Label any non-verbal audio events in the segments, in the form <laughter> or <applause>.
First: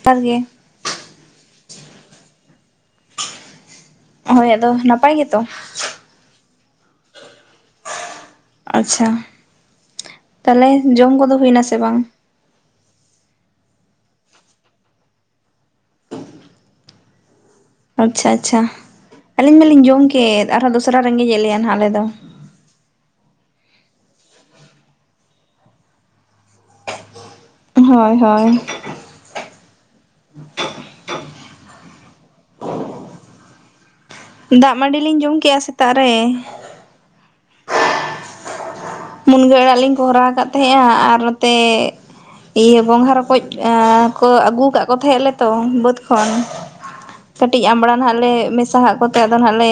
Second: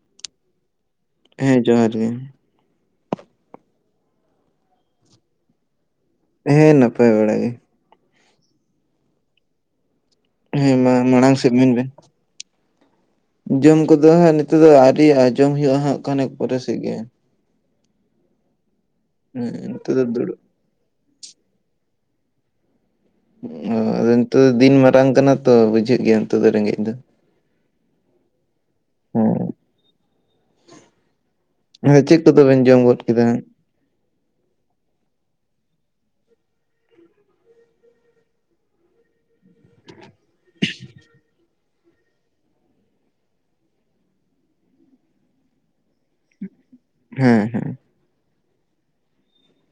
<unintelligible> ᱜᱮ᱾ ᱦᱮᱸ ᱡᱚᱦᱟᱨ ᱜᱮ᱾ ᱦᱳᱭ ᱟᱫᱚ ᱱᱟᱯᱟᱭ ᱜᱮ ᱛᱚ? ᱦᱮᱸ ᱱᱟᱯᱟᱭ ᱵᱟᱲᱟ ᱜᱮ᱾ ᱟᱪᱪᱷᱟ ᱛᱟᱞᱦᱮ ᱦᱮᱸ ᱢᱟ ᱡᱚᱢ ᱠᱚᱫᱚ ᱢᱟᱲᱟᱝ ᱥᱮᱫ ᱦᱩᱭᱱᱟ ᱢᱮᱱ ᱥᱮ ᱵᱮᱱ ᱵᱟᱝ? ᱡᱚᱢ ᱠᱚᱫᱚ ᱦᱟᱸᱜ ᱱᱤᱛᱳᱜ ᱫᱚ ᱟᱹᱣᱨᱤᱣᱟᱜ-ᱟ᱾ᱟᱸᱡᱚᱢ ᱦᱳᱭᱳᱜ-ᱟ ᱦᱟᱸᱜ ᱠᱷᱟᱱᱮᱠ ᱯᱚᱨᱮ ᱥᱮᱫ ᱜᱮ᱾ ᱟᱪᱪᱷᱟ, ᱟᱪᱪᱷᱟ ᱦᱮᱸ ᱟᱹᱞᱤᱧ ᱢᱟᱹᱞᱤᱧ ᱱᱤᱛᱚᱜ ᱡᱚᱢ ᱫᱚ ᱫᱩᱲᱩᱵ ᱠᱮᱫ᱾ᱟᱨ ᱦᱚᱸ ᱫᱚᱥᱨᱟ ᱨᱮᱸᱜᱮᱡ ᱮᱫ ᱞᱮᱭᱟ ᱦᱟᱸᱜ ᱟᱞᱮ ᱫᱚ᱾ ᱚ ᱟᱫᱚ ᱱᱤᱛᱳᱜ ᱫᱚ ᱫᱤᱱ ᱢᱟᱨᱟᱝ ᱠᱟᱱᱟ ᱛᱚ᱾ᱵᱩᱡᱷᱟᱹᱜ ᱜᱮᱭᱟ ᱱᱤᱛᱳᱜ ᱫᱚ ᱨᱮᱸᱜᱮᱡ ᱫᱚ᱾ ᱦᱚᱭ, ᱦᱚᱭ᱾ ᱦᱮᱸ, ᱦᱮᱸ ᱪᱮᱫ ᱠᱚᱫᱚ ᱵᱮᱱ ᱡᱚᱢ ᱜᱚᱫ ᱠᱮᱫᱟ? ᱫᱟᱜ ᱢᱟᱸᱰᱤ ᱞᱤᱧ ᱡᱚᱢ ᱠᱮᱜ-ᱟ ᱥᱮᱛᱟᱜ ᱨᱮ᱾ <inaudible> ᱢᱩᱱᱜᱟᱹ ᱟᱲᱟᱜ ᱞᱤᱧ ᱠᱚᱦᱨᱟ ᱠᱟᱜ ᱛᱟᱦᱮᱸᱜ-ᱟ ᱟᱨ ᱱᱚᱛᱮ ᱤᱭᱟᱹ ᱜᱚᱸᱝᱦᱟ ᱨᱚᱠᱚᱡ ᱮᱸᱻ ᱠᱚ ᱟᱹᱜᱩ ᱠᱟᱜ ᱠᱚ ᱛᱮᱦᱮᱸᱜ ᱞᱮᱛᱚ ᱵᱟᱹᱫᱽ ᱠᱷᱚᱱ᱾ ᱠᱟᱹᱴᱤᱡ ᱦᱮᱸ ᱟᱢᱲᱟ ᱱᱟᱦᱟᱸᱜ ᱞᱮ ᱢᱮᱥᱟ ᱦᱟᱸᱜ ᱠᱚᱛᱮ ᱟᱫᱚ ᱦᱟᱸᱜ ᱞᱮ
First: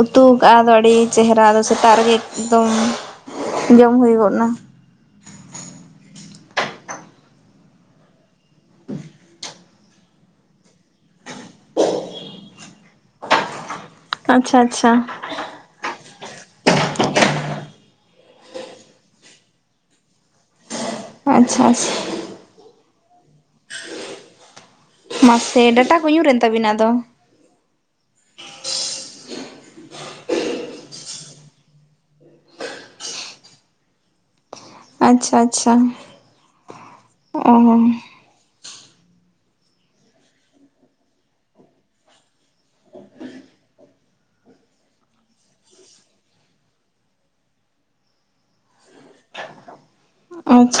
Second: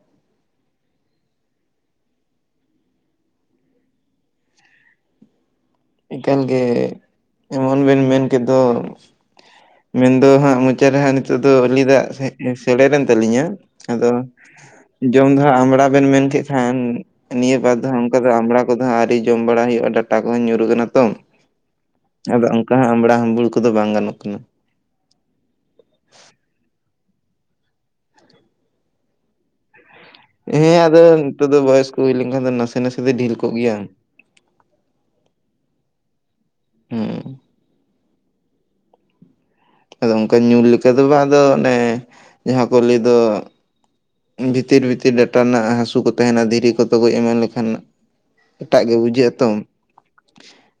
ᱩᱛᱩ ᱠᱟᱜ-ᱟ ᱟᱫᱚ ᱟᱹᱰᱤ ᱪᱮᱦᱨᱟ ᱟᱫᱚ ᱥᱮᱛᱟᱜ ᱨᱮᱜᱮ ᱮᱫᱚᱢ᱾ ᱡᱚᱢ ᱦᱩᱭ ᱜᱚᱫ ᱱᱟ᱾ ᱤᱠᱟᱹᱱ ᱜᱮ ᱮᱢᱚᱱ ᱵᱮᱱ ᱢᱮᱱ ᱠᱮᱫ ᱫᱚ᱾ ᱢᱮᱱ ᱫᱚ ᱦᱟᱸᱜ ᱢᱚᱪᱟᱹᱨ ᱨᱮ ᱦᱟᱸᱜ ᱱᱤᱛᱳᱜ ᱫᱚ ᱩᱞᱤ ᱫᱟᱜ ᱥᱮ ᱥᱮᱨᱮᱲ ᱮᱱ ᱛᱟᱹᱞᱤᱧᱟᱹ᱾ ᱟᱫᱚ ᱟᱪᱪᱷᱟ ᱟᱪᱪᱷᱟ ᱡᱚᱢ ᱫᱚ ᱦᱟᱸᱜ ᱟᱢᱲᱟ ᱵᱮᱱ ᱢᱮᱱ ᱠᱮᱫ ᱦᱮᱸ ᱱᱤᱭᱟᱹ ᱵᱟᱨ ᱫᱚ ᱚᱝᱠᱟ ᱫᱚ ᱟᱢᱲᱟ ᱠᱚᱫᱚ ᱦᱟᱸᱜ ᱟᱹᱣᱨᱤ ᱡᱚᱢ ᱵᱟᱲᱟ ᱦᱩᱭᱩᱜ-ᱟ᱾ᱰᱟᱴᱟ ᱠᱚᱦᱚᱸ ᱧᱩᱨᱩ ᱠᱟᱱᱟ ᱛᱚ᱾ ᱟᱪᱪᱷᱟ ᱟᱪᱪᱷᱟ ᱾ ᱟᱫᱚ ᱚᱝᱠᱟ ᱦᱚᱸᱜ ᱟᱢᱵᱽᱲᱟ ᱦᱟᱹᱢᱵᱩᱲ ᱠᱚᱫᱚ ᱵᱟᱝ ᱜᱟᱱᱚᱜ ᱠᱟᱱᱟ ᱾ ᱢᱟᱥᱮ ᱰᱟᱴᱟ ᱠᱚ ᱧᱩᱨᱮᱱ ᱛᱟᱵᱤᱱᱟ ᱟᱫᱚ! ᱦᱮᱸ ᱟᱫᱚ ᱱᱤᱛᱚᱜ ᱫᱚ ᱵᱚᱭᱮᱥ ᱠᱚ ᱦᱩᱭ ᱞᱮᱝᱠᱷᱟᱱ ᱫᱚ ᱱᱟᱥᱮ ᱱᱟᱥᱮ ᱫᱚ ᱰᱷᱤᱞ ᱠᱚᱜ ᱜᱮᱭᱟ ᱾ ᱟᱪᱪᱷᱟ ᱟᱪᱪᱷᱟ ᱾ ᱦᱩᱸ ᱾ ᱚᱻ ᱟᱫᱚ ᱚᱝᱠᱟ ᱧᱩᱨ ᱞᱮᱠᱟ ᱫᱚ ᱵᱟᱝ ᱟᱫᱚ ᱚᱱᱮ ᱡᱟᱦᱟᱸ ᱠᱚ ᱞᱟ. ᱭ ᱫᱚ ᱵᱷᱤᱛᱤᱨ ᱵᱷᱤᱛᱤᱨ ᱰᱟᱴᱟ ᱨᱮᱱᱟᱜ ᱦᱟᱹᱥᱩ ᱠᱚ ᱛᱟᱦᱮᱱᱟ ᱫᱷᱤᱨᱤ ᱠᱚ ᱛᱚᱜᱚᱡ ᱮᱢᱟᱱ ᱞᱮᱠᱷᱟᱱ ᱮᱴᱟᱜ ᱜᱮ ᱵᱩᱡᱷ ᱡᱷᱟᱜᱼᱟ ᱛᱚᱢ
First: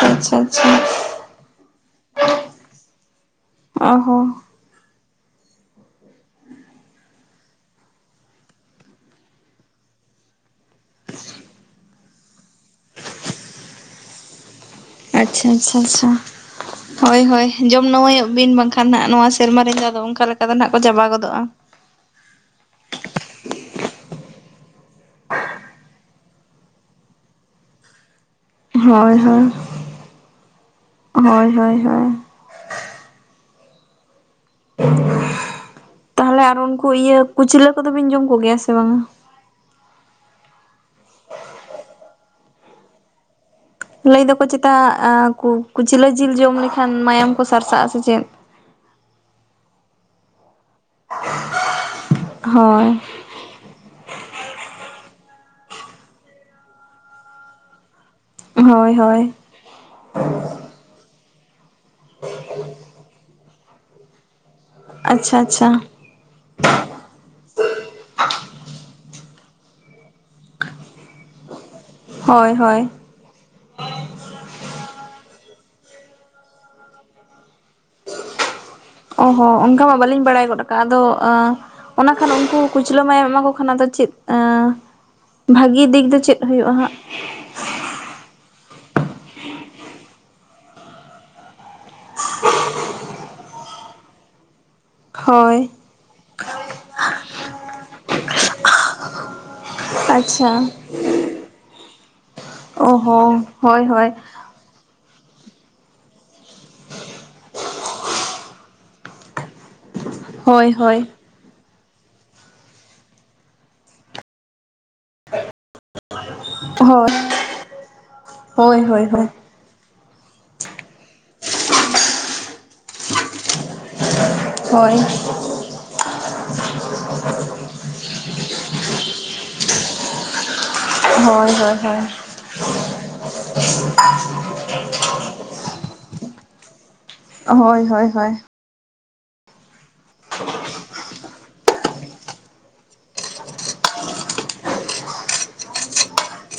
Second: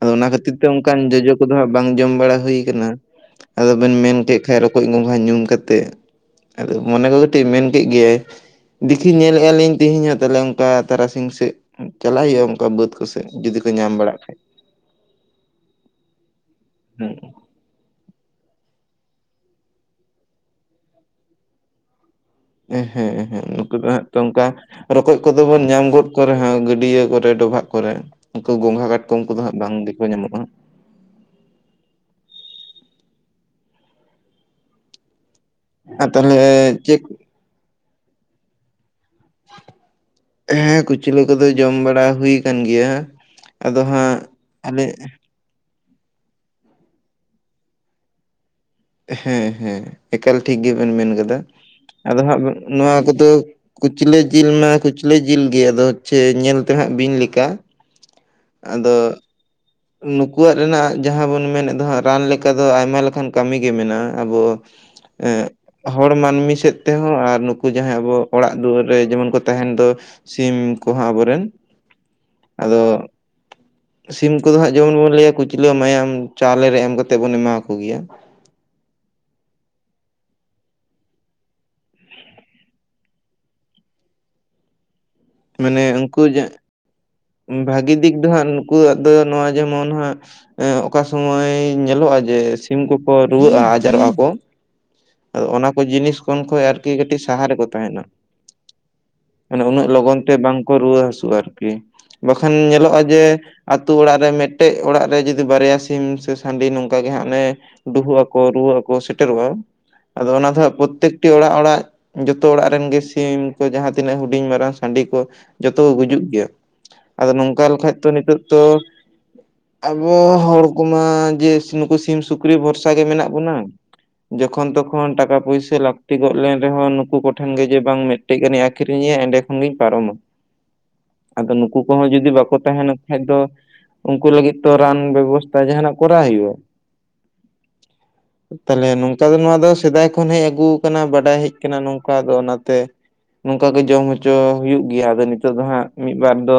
ᱟᱫᱚ ᱚᱱᱟ ᱟᱪᱪᱷᱟ ᱠᱷᱟᱹᱛᱤᱨ ᱛᱮ ᱟᱪᱪᱷᱟ ᱚᱝᱠᱟᱱ ᱡᱚᱡᱚ ᱠᱚᱫᱚ ᱦᱟᱸᱜ ᱵᱟᱝ ᱡᱚᱢ ᱵᱟᱲᱟ ᱦᱩᱭ ᱟᱠᱟᱱᱟ, ᱟᱫᱚ ᱚ ᱵᱮᱱ ᱢᱮᱱ ᱦᱚᱸ ᱠᱮᱫ ᱠᱷᱟᱡ ᱨᱚᱠᱚᱡ ᱜᱚᱸᱜᱷᱟ ᱧᱩᱢ ᱠᱟᱛᱮᱜ ᱟᱫᱚ ᱢᱚᱱᱮ ᱠᱚ ᱠᱟᱹᱴᱤᱡ ᱢᱮᱱ ᱠᱮᱫ ᱜᱮᱭᱟᱭ ᱫᱮᱠᱷᱤ ᱧᱮᱞᱮᱛᱼᱟ ᱞᱤᱧ ᱛᱮᱦᱮᱧ ᱦᱚᱸ ᱛᱟᱦᱚᱞᱮ ᱚᱝᱠᱟ ᱛᱟᱨᱟᱥᱤᱧ ᱥᱮᱫ ᱾ ᱪᱟᱞᱟᱜ ᱦᱩᱭᱩᱜᱼᱟ ᱚᱝᱠᱟ ᱵᱟᱹᱫ ᱠᱚᱥᱮᱫ ᱡᱩᱫᱤ ᱠᱚ ᱧᱟᱢ ᱵᱟᱲᱟᱜ ᱠᱷᱟᱡ ᱾ ᱟᱪᱪᱷᱟ ᱟᱪᱪᱷᱟ ᱟᱪᱪᱷᱟ, ᱦᱮᱸ᱾ ᱦᱳᱭ ᱦᱳᱭ ᱾ ᱡᱚᱢ ᱱᱟᱹᱣᱟᱹᱭᱚᱜ ᱵᱤᱱ ᱵᱟᱝᱠᱷᱟᱱ ᱱᱟᱦᱟᱜ ᱱᱚᱣᱟ ᱥᱮᱨᱢᱟ ᱨᱮᱫᱚ ᱟᱫᱚ ᱚᱝᱤᱟ ᱞᱮᱠᱟ ᱫᱚ ᱱᱟᱦᱟᱜ ᱠᱚ ᱪᱟᱵᱟ ᱜᱚᱫᱚᱜᱼᱟ ᱾ ᱦᱮᱸ ᱦᱮᱸ ᱱᱩᱠᱩ ᱫᱚ ᱦᱟᱸᱜ ᱛᱚ ᱚᱝᱠᱟ ᱨᱚᱠᱚᱡ ᱠᱚᱫᱚ ᱵᱚᱱ ᱧᱟᱢ ᱜᱚᱫ ᱠᱚ ᱨᱮᱦᱚᱸ ᱜᱟᱹᱰᱭᱟᱹ ᱠᱚᱨᱮ ᱰᱚᱵᱷᱟᱜ ᱠᱚᱨᱮ ᱾ ᱩᱝᱠᱩ ᱜᱚᱝᱜᱷᱟ ᱦᱳᱭ ᱠᱟᱴᱠᱚᱢ ᱠᱚᱫᱚ ᱦᱳᱭ ᱦᱟᱸᱜ ᱵᱟᱝ ᱜᱮᱠᱚ ᱧᱟᱢᱚᱜᱼᱟ ᱾ ᱦᱳᱭ ᱦᱳᱭ ᱦᱳᱭ ᱾ ᱟᱨ ᱛᱟᱦᱚᱞᱮ ᱟᱨ ᱩᱱᱠᱩ ᱪᱮᱫ ᱤᱭᱟᱹ ᱠᱩᱪᱞᱟᱹ ᱠᱚᱫᱚᱵᱤᱱ ᱡᱚᱢ ᱠᱚᱜᱮᱭᱟ ᱥᱮ ᱵᱟᱝᱟ? ᱦᱮᱸ ᱠᱩᱪᱞᱟᱹ ᱠᱚᱫᱚ ᱡᱚᱢ ᱵᱟᱲᱟ ᱦᱩᱭ ᱟᱠᱟᱱ ᱜᱮᱭᱟ ᱾ ᱞᱟᱹᱭ ᱫᱚᱠᱚ ᱪᱮᱛᱟ ᱠᱩ ᱠᱩᱪᱤᱞᱟᱹ ᱡᱤᱞ ᱡᱚᱢ ᱞᱮᱠᱷᱟᱱ ᱢᱟᱭᱟᱢ ᱠᱚ ᱥᱟᱨᱥᱟᱜᱼᱟ ᱥᱮ ᱪᱮᱫ! ᱦᱮᱸ ᱦᱮᱸ ᱮᱠᱟᱞ ᱴᱷᱤᱠ ᱜᱮᱵᱮᱱ ᱢᱮᱱ ᱠᱟᱫᱟ, ᱟᱫᱚ ᱦᱟᱸᱜ ᱱᱚᱣᱟ ᱦᱳᱭ ᱠᱚᱫᱚ ᱠᱩᱪᱞᱟᱹ ᱡᱤᱞ ᱢᱟ ᱠᱩᱪᱞᱟᱹ ᱡᱤᱞ ᱜᱮ ᱟᱫᱚ ᱦᱚᱪᱪᱷᱮ ᱧᱮᱞ ᱛᱮᱦᱟᱜ ᱵᱤᱧ ᱞᱮᱠᱟ ᱾ ᱦᱳᱭ ᱦᱳᱭ ᱾ ᱱᱩᱠᱩᱣᱟᱜ ᱨᱮᱱᱟᱜ ᱡᱟᱦᱟᱸ ᱵᱚᱱ ᱢᱮᱱᱮᱫ ᱫᱚ ᱦᱟᱸᱜ ᱨᱟᱱ ᱞᱮᱠᱟ ᱫᱚ ᱟᱭᱢᱟ ᱞᱮᱠᱟᱱ ᱠᱟᱹᱢᱤᱜᱮ ᱢᱮᱱᱟᱜᱼᱟ ᱾ ᱟᱵᱚ ᱟᱪᱪᱷᱟ ᱮᱸᱜ ᱟᱪᱪᱷᱟ ᱾ ᱦᱚᱲ ᱢᱟᱹᱱᱢᱤ ᱥᱮᱫ ᱛᱮᱦᱚᱸ ᱟᱨ ᱱᱩᱠᱩ ᱡᱟᱦᱟᱸᱭ ᱟᱵᱚ ᱚᱲᱟᱜ ᱫᱩᱣᱟᱹᱨ ᱨᱮ ᱡᱮᱢᱚᱱ ᱠᱚ ᱛᱟᱦᱮᱱ ᱫᱚ ᱥᱤᱢ ᱠᱚᱦᱚᱸ ᱟᱵᱚᱨᱮᱱ ᱾ ᱦᱳᱭ ᱦᱳᱭ ᱾ ᱥᱤᱢ ᱠᱚᱫᱚ ᱦᱟᱸᱜ ᱡᱮᱢᱚᱱ ᱵᱚᱱ ᱞᱟᱹᱭᱟ ᱠᱩᱪᱞᱟᱹ ᱢᱟᱭᱟᱢ ᱪᱟᱣᱞᱮ ᱨᱮ ᱮᱢ ᱠᱟᱛᱮ ᱵᱚᱱ ᱮᱢᱟ ᱠᱚᱜᱮᱭᱟ ᱾ ᱚ ᱦᱚ ᱚᱱᱠᱟ ᱢᱟ ᱵᱟᱞᱤᱧ ᱵᱟᱲᱟᱭ ᱜᱚᱫ ᱠᱟᱜᱼᱟ, ᱟᱫᱚ ᱚᱱᱟ ᱠᱷᱟᱱ ᱩᱱᱠᱩ ᱠᱩᱪᱞᱟᱹ ᱢᱟᱭᱟᱢ ᱮᱢᱟ ᱠᱚ ᱠᱷᱟᱱ ᱟᱫᱚ ᱪᱮᱫ ᱮᱸᱻ ᱢᱟᱱᱮ ᱵᱷᱟᱜᱤ ᱫᱤᱠ ᱫᱚ ᱩᱱᱠᱩ ᱪᱮᱫ ᱡᱟ ᱦᱩᱭᱩᱜᱼᱟ ᱦᱟᱸᱜ? ᱵᱷᱟᱹᱜᱤ ᱫᱤᱠ ᱫᱚ ᱦᱟᱸᱜ ᱱᱩᱠᱩᱣᱟᱜ ᱫᱚ ᱱᱚᱣᱟ ᱡᱮᱢᱚᱱ ᱦᱟᱸᱜ ᱮᱸ ᱚᱠᱟ ᱥᱚᱢᱚᱭ ᱧᱮᱞᱚᱜᱼᱟ ᱡᱮ ᱥᱤᱢ ᱠᱚᱠᱚ ᱨᱩᱣᱟᱹᱜᱼᱟ ᱟᱡᱟᱨᱚᱜᱼᱟ ᱠᱚ? ᱟᱫᱚ ᱦᱳᱭ ᱚᱱᱟ ᱠᱚ ᱡᱤᱱᱤᱥ ᱠᱷᱚᱡ ᱠᱚ ᱟᱨᱠᱤ ᱠᱟᱹᱴᱤᱡ ᱥᱟᱦᱟ ᱨᱮᱠᱚ ᱛᱟᱦᱮᱱᱟ ᱾ ᱢᱟᱱᱮ ᱩᱱᱟᱹᱜ ᱞᱚᱜᱚᱱ ᱛᱮ ᱟᱪᱪᱷᱟ ᱵᱟᱝ ᱠᱚ ᱨᱩᱣᱟᱹ ᱦᱟᱹᱥᱩᱜᱼᱟ ᱟᱨᱠᱤ ᱾ ᱵᱟᱠᱷᱟᱱ ᱚ ᱧᱮᱞᱚᱜᱼᱟ ᱡᱮ ᱦᱚᱸ ᱦᱳᱭ ᱟᱛᱩ ᱦᱳᱭ ᱚᱲᱟᱜ ᱨᱮ ᱢᱤᱫ ᱴᱮᱡ ᱚᱲᱟᱜ ᱨᱮ ᱡᱩᱫᱤ ᱵᱟᱨᱭᱟ ᱥᱤᱢ ᱥᱮ ᱥᱟᱺᱰᱤ ᱱᱚᱝᱠᱟ ᱜᱮ ᱦᱟᱸᱜ ᱚᱱᱮ ᱰᱩᱦᱩᱜ ᱟᱠᱚ ᱨᱩᱣᱟᱹᱜ ᱟᱠᱚ ᱥᱮᱴᱮᱨᱚᱜᱼᱟ ᱟᱫᱚ ᱚᱱᱟ ᱫᱚ ᱦᱳᱭ ᱦᱟᱸᱜ ᱦᱳᱭ ᱯᱨᱚᱛᱛᱮᱠ ᱴᱤ ᱚᱲᱟᱜ ᱚᱲᱟᱜ ᱡᱚᱛᱚ ᱚᱲᱟᱜ ᱨᱮᱱ ᱜᱮ ᱥᱤᱢ ᱠᱚ ᱡᱟᱦᱟᱸ ᱛᱤᱱᱟᱹᱜ ᱦᱩᱰᱤᱧ ᱢᱟᱨᱟᱝ ᱥᱟᱺᱰᱤ ᱠᱚ ᱡᱚᱛᱚ ᱠᱚ ᱜᱩᱡᱩᱜ ᱜᱮᱭᱟ, ᱦᱳᱭ ᱟᱫᱚ ᱱᱚᱝᱠᱟ ᱞᱮᱠᱷᱟᱡ ᱛᱚ ᱱᱤᱛᱚᱜ ᱛᱚ ᱦᱳᱭ ᱦᱳᱭ ᱦᱳᱭ ᱟᱵᱚ ᱦᱚᱲ ᱠᱚᱢᱟ ᱡᱮ ᱥᱤ ᱱᱩᱠᱩ ᱥᱤᱢ ᱥᱩᱠᱨᱤ ᱵᱷᱚᱨᱥᱟ ᱜᱮ ᱢᱮᱱᱟᱜ ᱵᱚᱱᱟ ᱾ ᱡᱚᱠᱷᱚᱱ ᱦᱳᱭ ᱛᱚᱠᱷᱚᱱ ᱴᱟᱠᱟ ᱯᱩᱭᱥᱟᱹ ᱞᱟᱠᱛᱤ ᱜᱚᱜ ᱞᱮᱱ ᱨᱮᱦᱚᱸ ᱱᱩᱠᱩ ᱠᱚᱴᱷᱮᱱ ᱜᱮ ᱡᱟᱹ ᱵᱟᱝ ᱢᱤᱜᱴᱤᱡ ᱜᱟᱱᱤᱧ ᱟᱠᱷᱨᱤᱧᱮᱭᱟ ᱮᱸᱰᱮ ᱠᱷᱚᱱᱜᱤᱧ ᱯᱟᱨᱚᱢᱟ᱾ ᱦᱳᱭ ᱦᱳᱭ ᱟᱫᱚ ᱱᱩᱠᱩ ᱦᱳᱭ ᱠᱚᱦᱚᱸ ᱡᱩᱫᱤ ᱵᱟᱠᱚ ᱛᱟᱦᱮᱱ ᱠᱷᱟᱡ ᱫᱚ ᱩᱝᱠᱩ ᱞᱟᱹᱜᱤᱫ᱾ ᱛᱚ ᱨᱟᱱ ᱵᱮᱵᱚᱥᱛᱟ ᱡᱟᱸᱦᱟᱱᱟᱜ ᱠᱚᱨᱟᱣ ᱦᱩᱭᱩᱜ-ᱟ᱾ ᱦᱚᱭ ᱦᱚᱭ ᱦᱚᱭ᱾ ᱛᱟᱦᱞᱮ ᱱᱚᱝᱠᱟ ᱫᱚ ᱱᱚᱣᱟ ᱫᱚ ᱥᱮᱫᱟᱭ ᱠᱷᱚᱱ ᱦᱮᱡ ᱟᱜᱩ ᱠᱟᱱᱟ ᱵᱟᱰᱟᱭ ᱦᱮᱡ ᱠᱟᱱᱟ ᱱᱚᱝᱠᱟ ᱫᱚ ᱚᱱᱟᱛᱮ᱾ ᱱᱚᱝᱠᱟ ᱜᱮ ᱡᱚᱢ ᱦᱚᱪᱚ ᱦᱩᱭᱩᱜ ᱜᱮᱭᱟ ᱟᱫᱚ ᱱᱤᱛᱚᱜ ᱫᱚ ᱦᱟᱸᱜ ᱢᱤᱜᱵᱟᱨ ᱫᱚ᱾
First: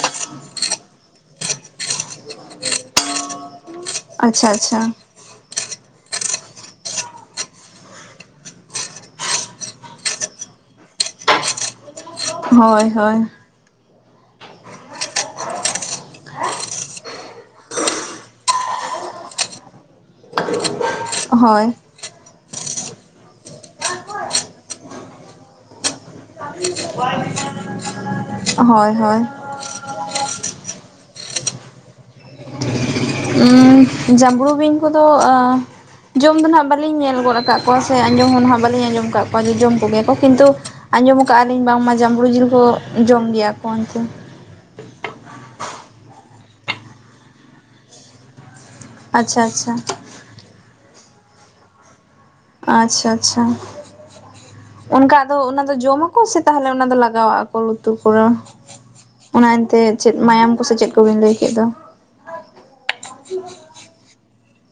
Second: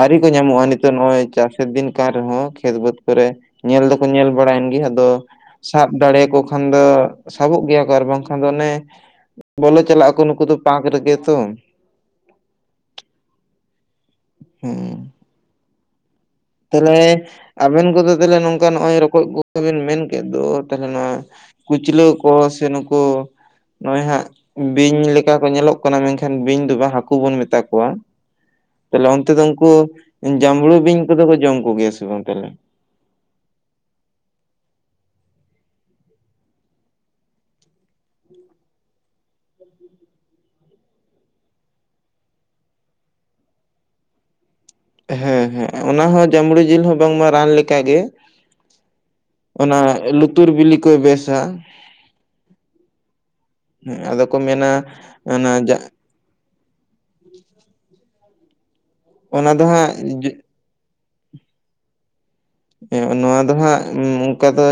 ᱟᱣᱨᱤ ᱠᱚ ᱧᱟᱢᱚᱜ-ᱟ ᱱᱤᱛᱚᱜ ᱱᱚᱜᱚᱭ ᱪᱟᱥᱮᱨ ᱫᱤᱱ ᱠᱟᱱ ᱨᱮᱦᱚᱸ ᱠᱷᱮᱛ ᱵᱟᱹᱫᱽ ᱠᱚᱨᱮ ᱧᱮᱞ ᱫᱚ᱾ ᱧᱮᱞ ᱟᱪᱪᱷᱟ ᱵᱟᱲᱟᱭᱮᱱ ᱟᱪᱪᱷᱟ ᱜᱮᱭᱟ ᱟᱫᱚ ᱥᱟᱵ ᱫᱟᱲᱮᱭᱟᱠᱚ᱾ ᱠᱷᱟᱱ ᱫᱚ ᱥᱟᱵᱚᱜ ᱜᱮᱭᱟ ᱠᱚ ᱟᱨ ᱵᱟᱝᱠᱷᱟᱱ ᱫᱚ ᱚᱱᱮ᱾ ᱵᱚᱞᱚ ᱪᱟᱞᱟᱜ ᱟᱠᱚ ᱱᱩᱠᱩ ᱫᱚ ᱯᱟᱸᱠ ᱨᱮᱜᱮ ᱛᱚ᱾ ᱦᱳᱭ ᱦᱳᱭ᱾ ᱦᱩᱸ᱾ ᱛᱟᱦᱞᱮ ᱟᱵᱮᱱ ᱠᱚᱫᱚ ᱛᱟᱦᱞᱮ ᱱᱚᱝᱠᱟ ᱱᱚᱜᱚᱭ ᱨᱚᱠᱚᱡ ᱠᱚ ᱵᱮᱱ ᱢᱮᱱ ᱠᱮᱫ ᱫᱚ᱾ ᱛᱟᱦᱞᱮ ᱱᱚᱣᱟ ᱦᱳᱭ ᱠᱩᱪᱞᱟᱹ᱾ ᱠᱚ ᱥᱮ ᱱᱩᱠᱩ ᱱᱚᱜ-ᱚᱭ ᱦᱟᱸᱜ ᱵᱤᱧ ᱞᱮᱠᱟ ᱠᱚ ᱧᱮᱞᱚᱜ᱾ ᱠᱚᱱᱟ ᱢᱮᱝᱠᱷᱟᱱ ᱵᱤᱧ ᱫᱚ ᱵᱟ ᱦᱟᱠᱩ ᱵᱚᱱ ᱢᱮᱛᱟ ᱠᱚᱣᱟ ᱦᱳᱭ ᱛᱟᱦᱞᱮ ᱦᱳᱭ ᱚᱱᱛᱮ ᱫᱚ᱾ ᱠᱩ ᱡᱟᱢᱲᱩ ᱵᱤᱧ ᱠᱚᱫᱚ ᱠᱚ ᱡᱚᱢ ᱠᱚᱜᱮᱭᱟ ᱥᱮ ᱵᱟᱝ ᱛᱟᱦᱞᱮ᱾ ᱩᱸ ᱡᱟᱢᱲᱩ ᱵᱤᱧ ᱠᱚᱫᱚ ᱟᱸ᱾ ᱡᱚᱢ ᱫᱚ ᱱᱷᱟᱜ ᱵᱟᱞᱤᱧ ᱧᱮᱞ ᱜᱚᱫ ᱠᱟᱜ ᱠᱚᱣᱟ ᱥᱮ ᱟᱸᱡᱚᱢ ᱦᱚᱸ ᱱᱷᱟᱜ ᱵᱟᱞᱤᱧ ᱟᱸᱡᱚᱢ ᱠᱟᱜ ᱠᱚᱣᱟ ᱡᱮ ᱡᱚᱢ ᱠᱚᱜᱮᱭᱟ ᱠᱚ ᱠᱤᱱᱛᱩ᱾ ᱟᱸᱡᱚᱢ ᱠᱟᱜ ᱟᱞᱤᱧ ᱵᱟᱝᱢᱟ ᱡᱟᱢᱵᱲᱩ ᱡᱤᱞ ᱠᱚ ᱡᱚᱢ ᱜᱮᱭᱟ ᱠᱚ ᱚᱱᱛᱮ᱾ ᱦᱮᱸ ᱦᱮᱸ ᱚᱱᱟ ᱦᱚᱸ ᱡᱟᱢᱲᱩ ᱡᱤᱞ ᱦᱚᱸ ᱵᱟᱝᱢᱟ ᱨᱟᱱ ᱞᱮᱠᱟᱜᱮ᱾ ᱟᱪᱪᱷᱟ ᱟᱪᱪᱷᱟ ᱚᱱᱟ ᱞᱩᱛᱩᱨ ᱵᱤᱞᱤ ᱠᱚᱭ ᱵᱮᱥᱟ᱾ ᱟᱪᱪᱷᱟ ᱟᱪᱪᱷᱟ ᱦᱮᱸ ᱟᱫᱚ ᱠᱚ ᱢᱮᱱᱟ ᱚᱱᱠᱟ ᱟᱫᱚ ᱚᱱᱟ ᱫᱚ ᱡᱟ ᱡᱚᱢ ᱚᱠᱟ ᱥᱮᱜ ᱛᱟᱦᱞᱮ ᱚᱱᱟ ᱫᱚ ᱞᱟᱜᱟᱣᱟᱜ-ᱟᱠᱚ ᱞᱩᱛᱩᱨ ᱠᱚᱨᱚ ᱚᱱᱟ ᱫᱚ ᱮᱱᱛᱮ ᱪᱮᱫ ᱦᱟᱸᱜ ᱢᱟᱭᱟᱢ᱾ ᱩᱱᱠᱩ ᱥᱮ ᱪᱮᱫ ᱠᱚᱵᱤᱱ ᱞᱟᱹᱭ ᱠᱮᱜ ᱫᱚ᱾ ᱦᱮᱸ ᱱᱚᱣᱟ ᱫᱚ ᱦᱟᱸᱜ ᱚᱝᱠᱟ ᱫᱚ